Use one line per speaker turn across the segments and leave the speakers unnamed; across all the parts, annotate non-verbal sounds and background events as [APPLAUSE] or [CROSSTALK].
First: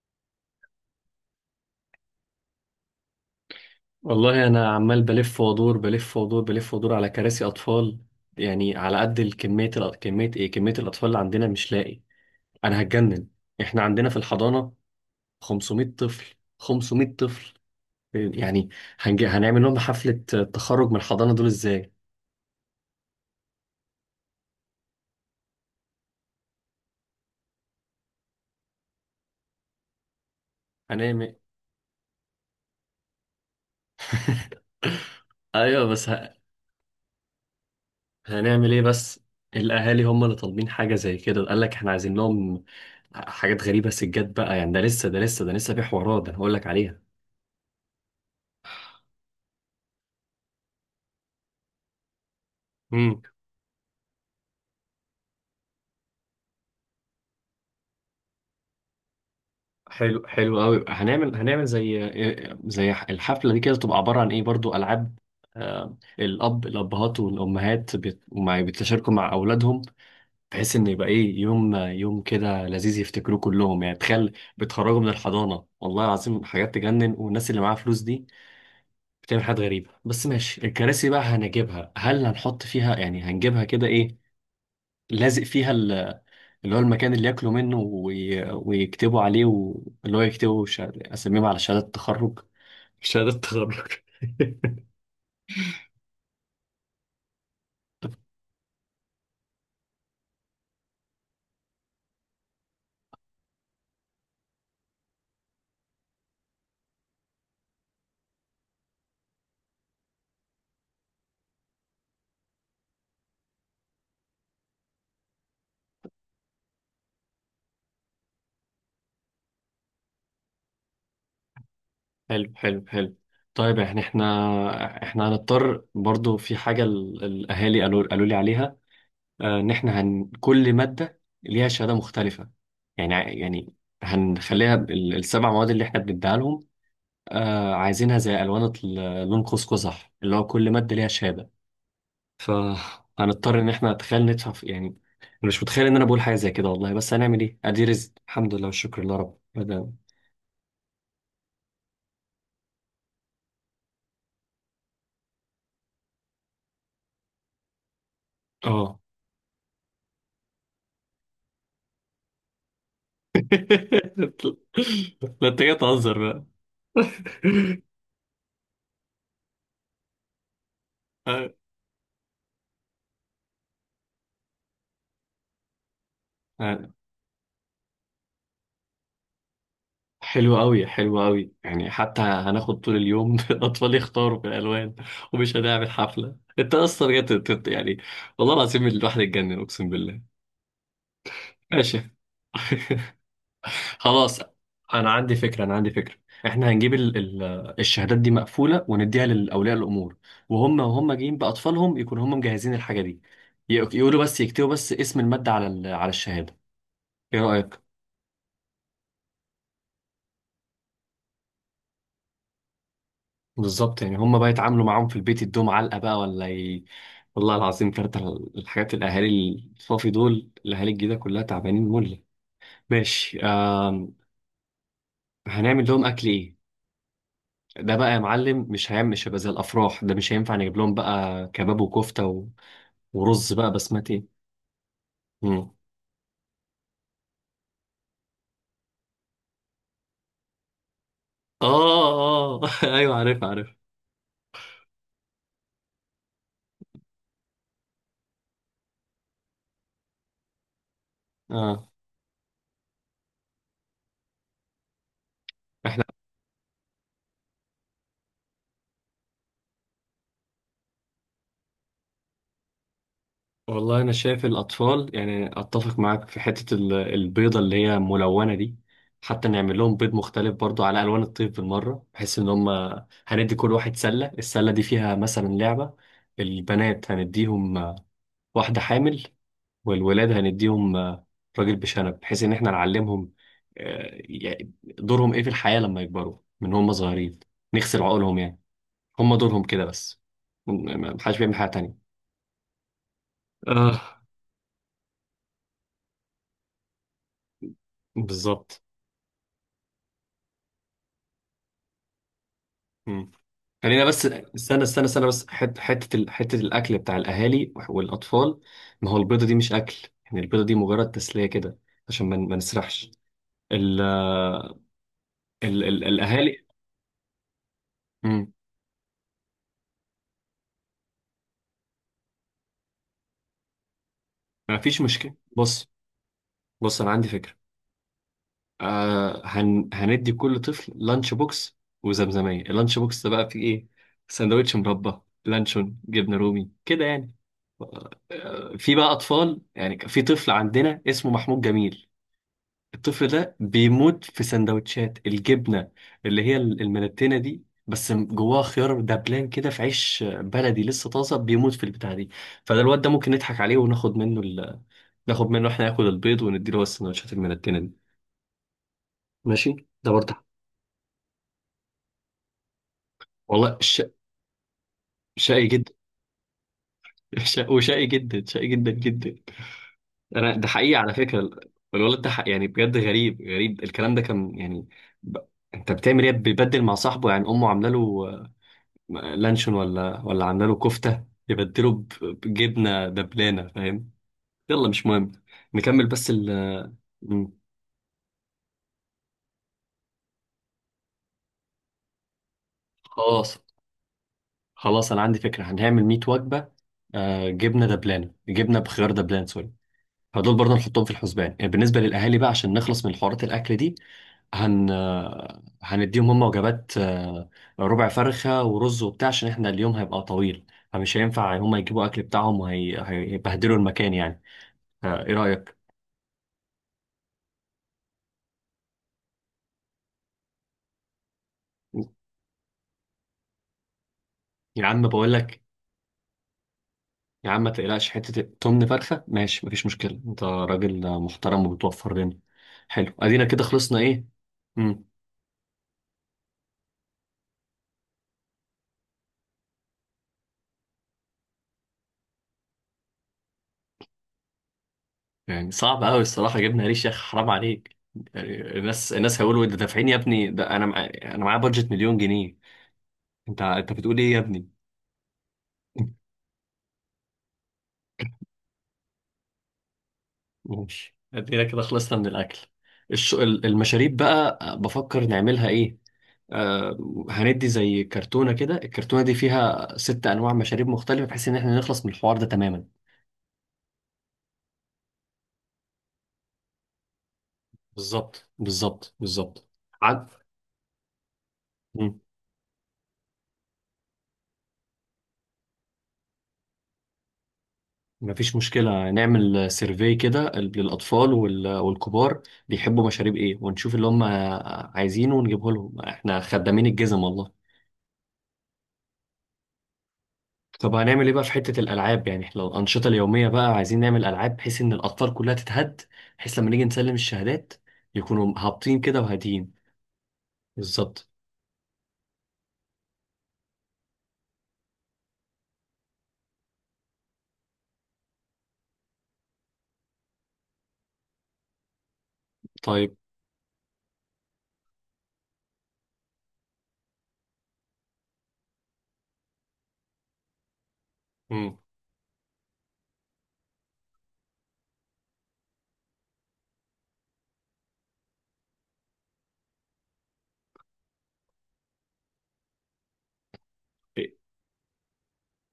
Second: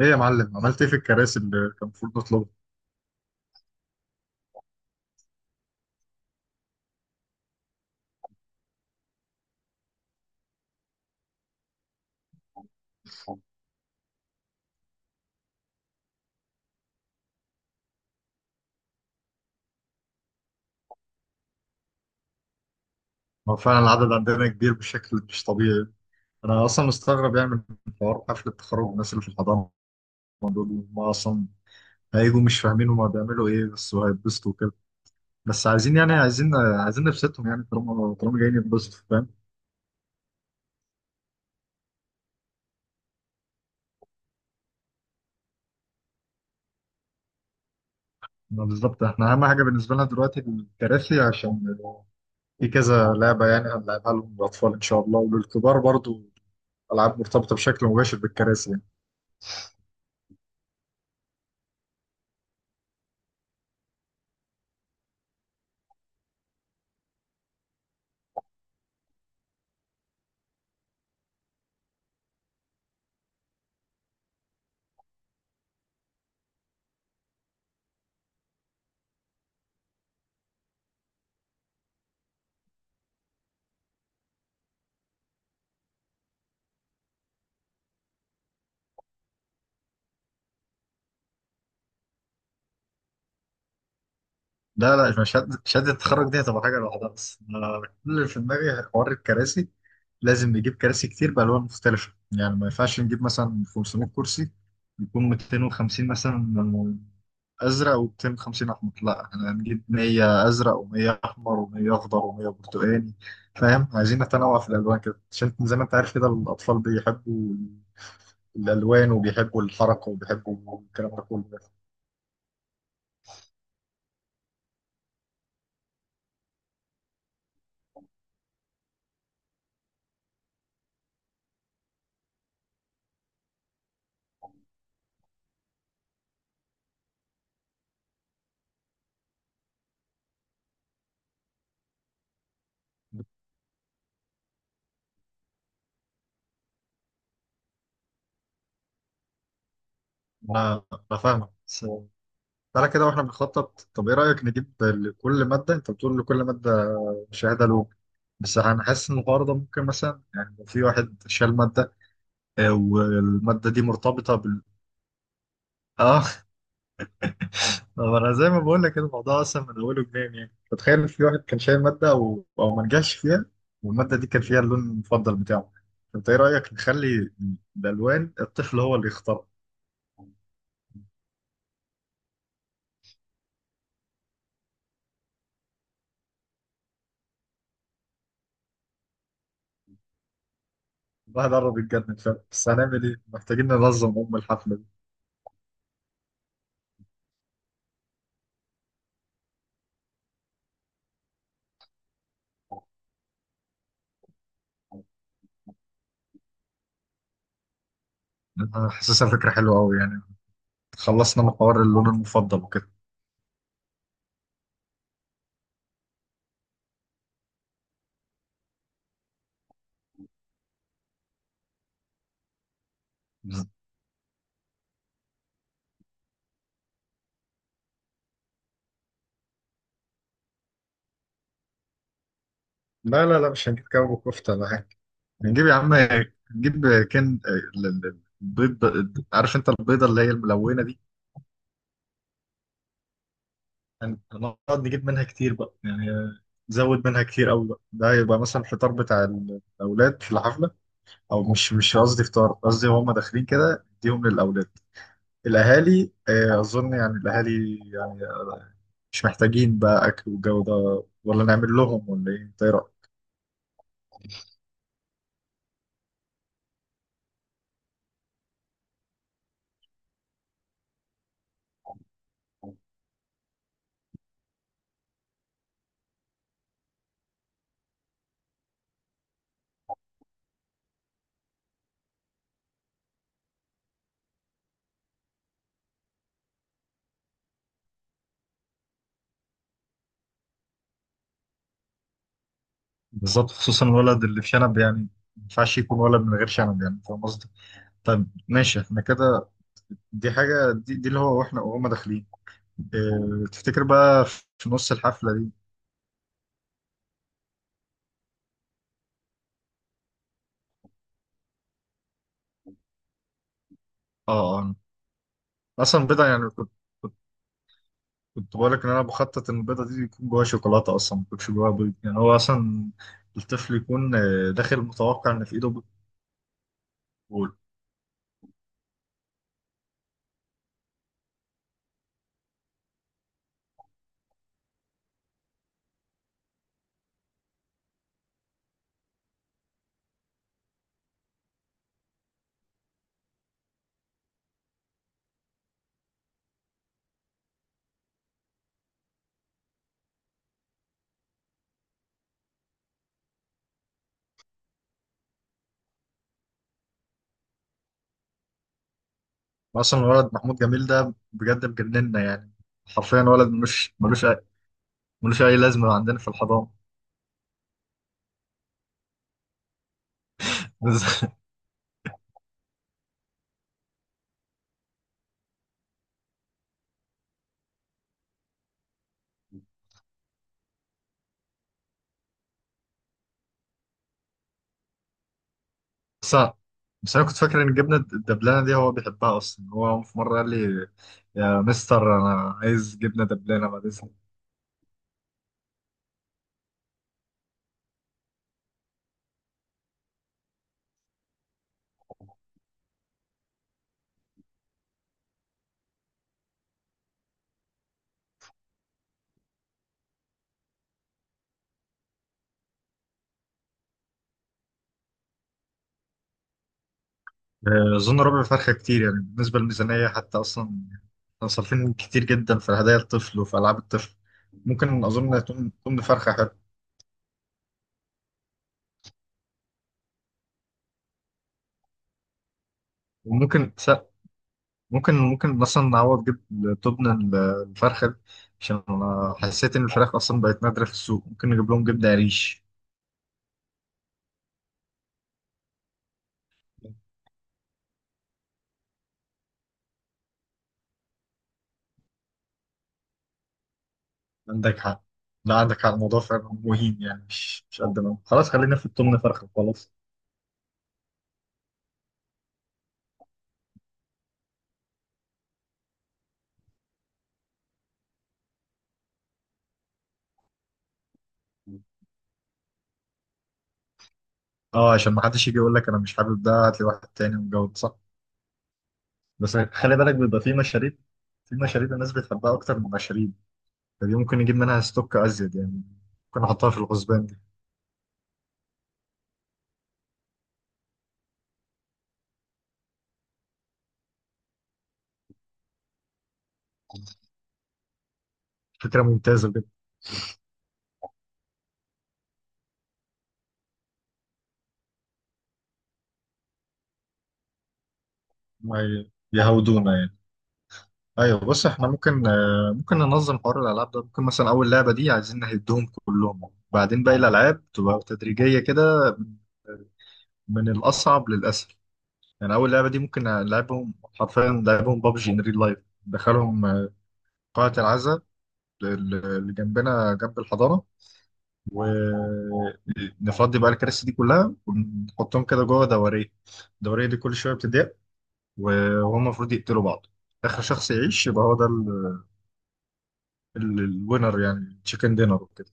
ايه يا معلم؟ عملت ايه في الكراسي اللي كان المفروض نطلبها؟
والله انا عمال بلف وادور بلف وادور بلف وادور على كراسي اطفال. يعني على قد الكميه، كميه ايه، كميه الاطفال اللي عندنا مش لاقي. انا هتجنن. احنا عندنا في الحضانه 500 طفل، 500 طفل يعني. هنعمل لهم حفله تخرج من الحضانه دول ازاي.
هو فعلا العدد عندنا كبير بشكل مش طبيعي. انا اصلا مستغرب يعني من حوار حفله التخرج، الناس اللي في الحضانه دول هم
هنعمل
اصلا هيجوا مش فاهمين هما بيعملوا ايه، بس هيتبسطوا وكده.
[LAUGHS]
بس
ايوه،
عايزين
بس
يعني عايزين نبسطهم، يعني طالما جايين
هنعمل ايه
يتبسطوا،
بس.
فاهم.
الاهالي هم اللي طالبين حاجه زي كده، قال لك احنا عايزين لهم حاجات غريبه. سجاد بقى يعني، ده لسه في حوارات، ده انا هقول لك عليها.
ما بالظبط، احنا اهم حاجه بالنسبه لنا دلوقتي الكراسي، عشان في كذا لعبه يعني هنلعبها لهم للاطفال ان شاء الله وللكبار برضو، العاب مرتبطه بشكل مباشر بالكراسي يعني.
حلو، حلو قوي. هنعمل زي الحفله دي كده، تبقى عباره عن ايه؟ برضو العاب. الابهات والامهات بيتشاركوا مع اولادهم، بحيث ان يبقى ايه، يوم يوم كده لذيذ يفتكروه كلهم. يعني تخيل، بتخرجوا من الحضانه، والله العظيم حاجات تجنن. والناس اللي معاها فلوس دي بتعمل حاجات غريبه. بس ماشي، الكراسي بقى هنجيبها، هل هنحط فيها يعني، هنجيبها كده ايه لازق فيها، اللي هو المكان اللي ياكلوا منه ويكتبوا عليه اللي هو يكتبوا اساميهم على شهادة التخرج، شهادة تخرج.
لا لا، مش شهادة، شهادة التخرج دي هتبقى حاجة لوحدها، بس أنا كل اللي في
[LAUGHS]
دماغي حوار الكراسي. لازم نجيب كراسي كتير بألوان مختلفة، يعني ما ينفعش نجيب مثلا 500 كرسي، يكون 250 مثلا أزرق و250 أحمر؟ لا احنا هنجيب 100 أزرق و100 أحمر و100 أخضر و100 برتقاني، فاهم؟ عايزين نتنوع في الألوان كده عشان زي ما أنت عارف كده، الأطفال بيحبوا الألوان وبيحبوا الحركة وبيحبوا الكلام ده كله.
حلو، حلو حلو. طيب يعني، احنا هنضطر برضو في حاجة، الأهالي قالوا لي عليها. إن احنا، كل مادة ليها شهادة مختلفة. يعني هنخليها السبع مواد اللي احنا بنديها لهم، عايزينها زي ألوان لون قوس قزح، اللي هو كل مادة ليها شهادة. فهنضطر ان احنا، تخيل، ندفع يعني انا مش متخيل ان انا بقول حاجه زي كده والله. بس هنعمل ايه، ادي رزق، الحمد لله والشكر لله، رب
أنا أنا فاهمك. So تعالى كده واحنا بنخطط، طب ايه رأيك نجيب لكل مادة؟ انت بتقول لكل مادة شهادة له؟ بس انا
اه.
حاسس ان الحوار ده ممكن مثلا، يعني لو في واحد شال مادة، والمادة دي
[LAUGHS]
مرتبطة بال...
لا، انت جاي تهزر بقى.
اه. [LAUGHS] طب انا زي ما بقول لك كده، الموضوع اصلا من اوله جنان، يعني فتخيل في واحد
آه،
كان شايل مادة او ما نجحش فيها، والمادة دي كان فيها اللون المفضل بتاعه. انت ايه رأيك
آه،
نخلي الالوان الطفل هو اللي يختارها؟
حلو قوي، حلو قوي. يعني حتى هناخد طول اليوم [LAUGHS] الاطفال يختاروا في الالوان، ومش هنعمل حفله. انت اصلا جاي يعني، والله العظيم الواحد اتجنن، اقسم بالله.
الواحد قرب
ماشي.
يتجنن فعلا، بس هنعمل ايه،
[LAUGHS]
محتاجين ننظم
خلاص،
الحفلة دي.
انا عندي فكره، انا عندي فكره. احنا هنجيب ال ال الشهادات دي مقفوله، ونديها للاولياء الامور. وهم جايين باطفالهم، يكونوا هم مجهزين الحاجه دي. يقولوا بس، يكتبوا بس اسم الماده على على الشهاده. ايه رايك؟
انا حاسسها فكرة حلوة قوي يعني، خلصنا من حوار اللون المفضل وكده.
بالظبط، يعني هم بقى يتعاملوا معاهم في البيت، يدوهم علقه بقى ولا والله العظيم. كارت الحاجات، الاهالي الصافي دول، الاهالي الجديده كلها تعبانين مله. ماشي. هنعمل لهم اكل ايه؟ ده بقى يا معلم مش هيبقى زي الافراح. ده مش هينفع نجيب لهم بقى كباب وكفته،
لا لا لا،
ورز
مش
بقى
هنجيب كباب
بسمتي.
وكفته ولا حاجه. هنجيب
مم.
يا عم، هنجيب. كان البيض، عارف انت البيضه اللي هي الملونه دي؟
اه، اه. [LAUGHS] ايوه، عارف عارف.
هنقعد نجيب منها كتير بقى يعني، نزود منها كتير قوي بقى. ده هيبقى مثلا الفطار بتاع الاولاد في الحفله، او مش
اه،
قصدي فطار، قصدي هم داخلين كده اديهم للاولاد.
احنا.
الاهالي اظن يعني الاهالي يعني مش محتاجين بقى اكل والجو ده، ولا نعمل لهم ولا ايه، إنت إيه رأيك؟
والله انا شايف الاطفال، يعني اتفق معاك في حته البيضه اللي هي ملونه دي. حتى نعمل لهم بيض مختلف برضو على الوان الطيف بالمره، بحيث ان هم هندي كل واحد سله. السله دي فيها مثلا لعبه. البنات هنديهم واحده حامل. والولاد هنديهم راجل بشنب، بحيث ان احنا نعلمهم يعني دورهم ايه في الحياه لما يكبروا، من هم صغيرين نغسل عقولهم يعني. هم دورهم كده بس، محدش بيعمل حاجة تانية.
بالظبط، خصوصا
اه،
الولد اللي في شنب يعني، ما ينفعش يكون ولد من غير شنب، يعني فاهم قصدي؟ طيب ماشي
بالظبط.
احنا كده. دي حاجة دي, اللي هو واحنا وهم داخلين.
مم.
اه، تفتكر
خلينا بس،
بقى؟ في
استنى
نص
استنى استنى
الحفلة
بس
دي
حتة حتة الأكل بتاع الأهالي والأطفال. ما هو البيضة دي مش أكل يعني، البيضة دي مجرد تسلية كده، عشان ما نسرحش ال
اه، اه، آه.
ال
اصلا
ال
البيضة يعني،
الأهالي.
كنت
مم.
كنت بقول لك ان انا بخطط ان البيضة دي يكون جواها شوكولاتة، اصلا ما يكونش جواها بيض، يعني هو اصلا الطفل يكون داخل
ما فيش
متوقع
مشكلة.
ان في ايده بيض.
بص، بص، أنا عندي فكرة.
بول.
هندي كل طفل لانش بوكس وزمزمية. اللانش بوكس ده بقى فيه إيه؟ سندوتش مربى، لانشون، جبنة رومي كده يعني. في بقى اطفال يعني، كان في طفل عندنا اسمه محمود جميل. الطفل ده بيموت في سندوتشات الجبنه اللي هي الملتينه دي، بس جواها خيار دبلان كده في عيش بلدي لسه طازه، بيموت في البتاع دي. فده الواد ده ممكن نضحك عليه، وناخد منه ناخد منه، احنا ناكل البيض ونديله بس السندوتشات الملتينه دي. ماشي.
اصلا
ده
الولد
برضه
محمود جميل ده بجد مجننا يعني، حرفيا ولد
والله،
ملوش اي
شقي جدا.
لازمة عندنا في الحضانة.
[LAUGHS] وشقي جدا، شقي جدا جدا. انا ده حقيقي على
[LAUGHS]
فكره، الولد ده حق يعني، بجد غريب، غريب الكلام ده، كان يعني ب... انت بتعمل ايه؟ بيبدل مع صاحبه يعني. امه عامله له لانشون ولا عامله له كفته، يبدله بجبنه دبلانه، فاهم. يلا مش مهم، نكمل بس
بس
ال آه،
بس انا كنت
مم.
فاكر ان الجبنه الدبلانه دي هو بيحبها اصلا. هو في مره قال لي: يا مستر انا عايز جبنه
خلاص،
دبلانه بعد اذنك.
خلاص، انا عندي فكره، هنعمل 100 وجبه. جبنه دبلانه، جبنه بخيار دبلان، سوري. فدول برضه نحطهم في الحسبان، يعني بالنسبة للأهالي بقى، عشان نخلص من حوارات الأكل دي. هن هنديهم هم وجبات، ربع فرخة ورز وبتاع، عشان احنا اليوم هيبقى طويل. فمش هينفع هم يجيبوا أكل بتاعهم وهيبهدلوا المكان يعني. إيه رأيك؟
اظن ربع فرخه كتير يعني بالنسبه للميزانيه، حتى اصلا احنا صارفين كتير جدا في هدايا الطفل وفي العاب الطفل،
يا
ممكن
عم
اظن
بقول
انها
لك،
تكون فرخه حلوه.
يا عم ما تقلقش، حتة تمن فرخة ماشي مفيش مشكلة، أنت راجل محترم وبتوفر لنا. حلو، أدينا كده،
وممكن س-
خلصنا إيه؟
ممكن ممكن مثلا نعوض جبن تبن الفرخه دي، عشان انا حسيت ان الفراخ اصلا بقت نادره في السوق، ممكن نجيب لهم جبنه قريش.
يعني صعب قوي الصراحه، جبنا ريش يا اخي، حرام عليك. يعني الناس هيقولوا انت دافعين يا ابني، ده انا انا معايا بادجت مليون جنيه. انت بتقول ايه يا ابني؟
عندك حق. لا عندك حق، الموضوع فعلا مهين، يعني مش قد ما، خلاص خلينا في التمن فرخ، خلاص.
ماشي، ادينا كده، خلصنا من الاكل. المشاريب بقى، بفكر نعملها ايه. آه... هندي زي كرتونه كده، الكرتونه دي فيها ست انواع مشاريب مختلفه، بحيث ان احنا نخلص من الحوار ده تماما.
اه، عشان ما حدش يجي يقول لك انا مش حابب ده، هات لي واحد تاني ومجود، صح.
بالظبط، بالظبط،
بس
بالظبط.
خلي بالك
عد...
بيبقى في مشاريب، في مشاريب الناس بتحبها اكتر من مشاريب، فدي ممكن نجيب منها ستوك ازيد يعني، ممكن نحطها في الغزبان دي.
مفيش مشكلة، نعمل سيرفي كده للأطفال والكبار. بيحبوا مشاريب إيه؟ ونشوف اللي هم عايزينه، ونجيبه لهم. إحنا خدامين الجزم والله.
فكره ممتازه جدا.
طب هنعمل إيه بقى في حتة الألعاب؟ يعني إحنا لو الأنشطة اليومية بقى، عايزين نعمل ألعاب بحيث إن الأطفال كلها تتهد، بحيث لما نيجي نسلم الشهادات، يكونوا
ما
هابطين كده وهاديين.
يهودونا يعني.
بالظبط.
ايوه بص، احنا ممكن ممكن ننظم حوار الالعاب ده، ممكن مثلا اول لعبه دي عايزين نهدهم كلهم، بعدين باقي الالعاب تبقى تدريجيه كده، من آه، من الاصعب للاسهل. يعني اول لعبه دي
طيب.
ممكن لعبهم، حرفيا لعبهم بابجي ان ريل لايف، دخلهم قاعه العزاء اللي جنبنا جنب الحضانه،
مم.
ونفضي بقى الكراسي دي كلها ونحطهم كده جوه دوريه. الدوريه دي كل شويه بتضيق، وهم المفروض يقتلوا بعض. اخر شخص يعيش يبقى هو ده
ي-
الوينر، يعني تشيكن دينر وكده.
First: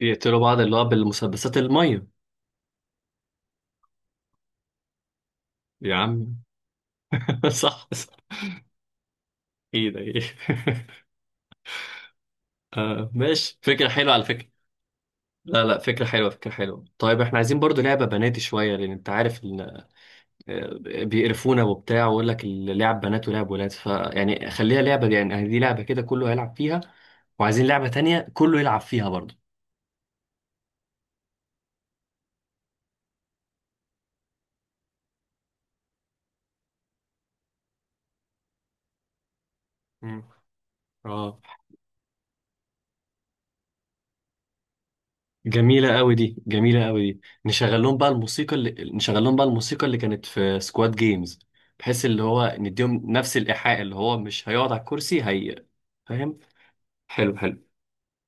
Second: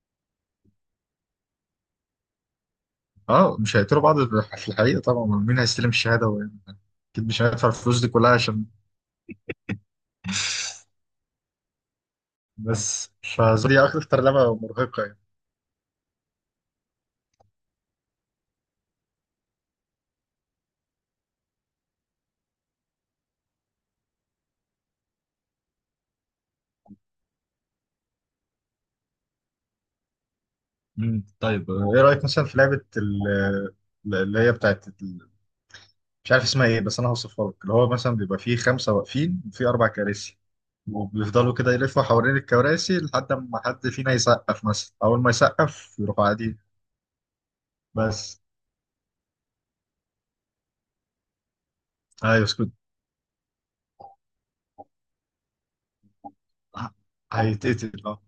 يقتلوا بعض، اللي هو بالمسدسات المية.
اه، مش هيقتلوا بعض في الحقيقه طبعا، مين هيستلم
يا
الشهاده
عم.
اكيد مش
[LAUGHS]
هيدفع
صح،
الفلوس دي
صح،
كلها عشان...
إيه ده إيه؟ [LAUGHS] آه
بس
ماشي،
فدي
فكرة حلوة
اكتر
على فكرة.
لعبه مرهقه.
لا، لا، فكرة حلوة، فكرة حلوة. طيب احنا عايزين برضو لعبة بناتي شوية، لأن أنت عارف إن آه، بيقرفونا وبتاع، ويقول لك اللعب بنات ولعب ولاد. فيعني خليها لعبة دي، يعني دي لعبة كده كله هيلعب فيها. وعايزين لعبة تانية كله يلعب فيها برضو.
مم. طيب، ايه رايك مثلا في لعبه اللي هي بتاعت مش عارف اسمها ايه، بس انا هوصفها لك. اللي هو مثلا بيبقى فيه خمسه واقفين وفيه اربع
مم.
كراسي،
اه.
وبيفضلوا كده يلفوا حوالين الكراسي لحد ما حد فينا يسقف، مثلا اول ما يسقف
جميلة قوي
يروحوا
دي،
قاعدين.
جميلة قوي دي.
بس
نشغل لهم بقى الموسيقى اللي كانت في سكواد جيمز، بحيث اللي
ايوه
هو
اسكت،
نديهم نفس الإيحاء اللي هو مش هيقعد على الكرسي هي. فاهم؟
ه-
حلو، حلو.
هيتقتل اه.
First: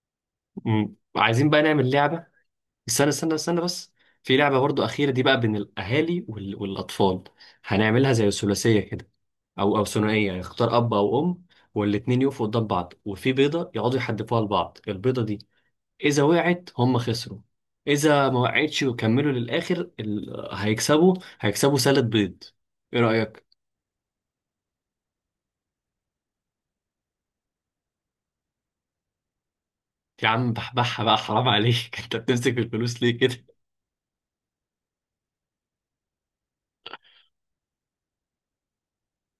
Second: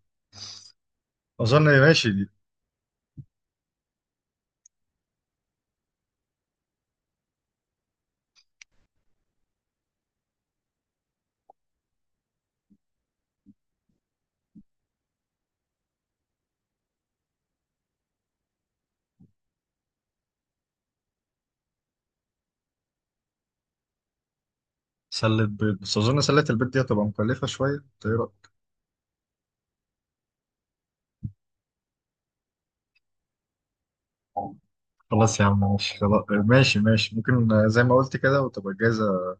عايزين بقى
اظن
نعمل
ماشي دي.
لعبة، استنى استنى استنى بس، في لعبة برضو أخيرة دي بقى بين الأهالي والأطفال. هنعملها زي ثلاثية كده، أو ثنائية. يعني اختار أب أو أم، والاتنين يقفوا قدام بعض، وفي بيضة يقعدوا يحدفوها لبعض. البيضة دي إذا وقعت هم خسروا، إذا ما وقعتش وكملوا للآخر هيكسبوا سالة بيض. إيه رأيك؟
سلة بيض، بس اظن سلة البيض دي هتبقى مكلفه شويه، إنت إيه رأيك؟
يا عم بحبحها بقى، حرام عليك. [LAUGHS] أنت بتمسك الفلوس ليه؟
خلاص يا عم ماشي، خلاص، ماشي ممكن، زي ما قلت كده وتبقى جاهزه،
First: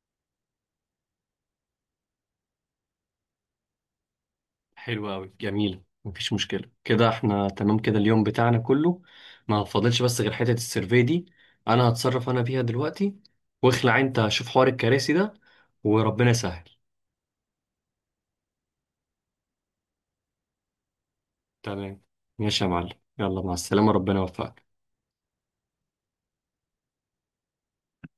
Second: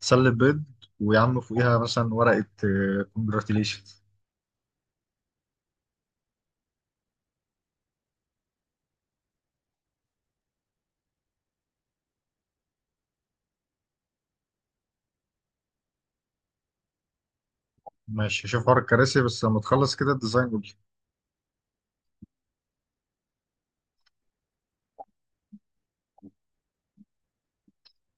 تسلي البيض، ويا عم فوقيها مثلا ورقة كونجراتيليشنز.
حلو قوي، جميل، مفيش مشكله. كده احنا تمام، كده اليوم بتاعنا كله ما فاضلش بس غير حته السيرفي دي. انا هتصرف انا فيها دلوقتي، واخلع انت شوف حوار الكراسي ده. وربنا يسهل.
ماشي، شوف حوار الكراسي، بس لما تخلص كده الديزاين قول لي.
تمام، ماشي يا معلم. يلا، مع السلامه، ربنا يوفقك.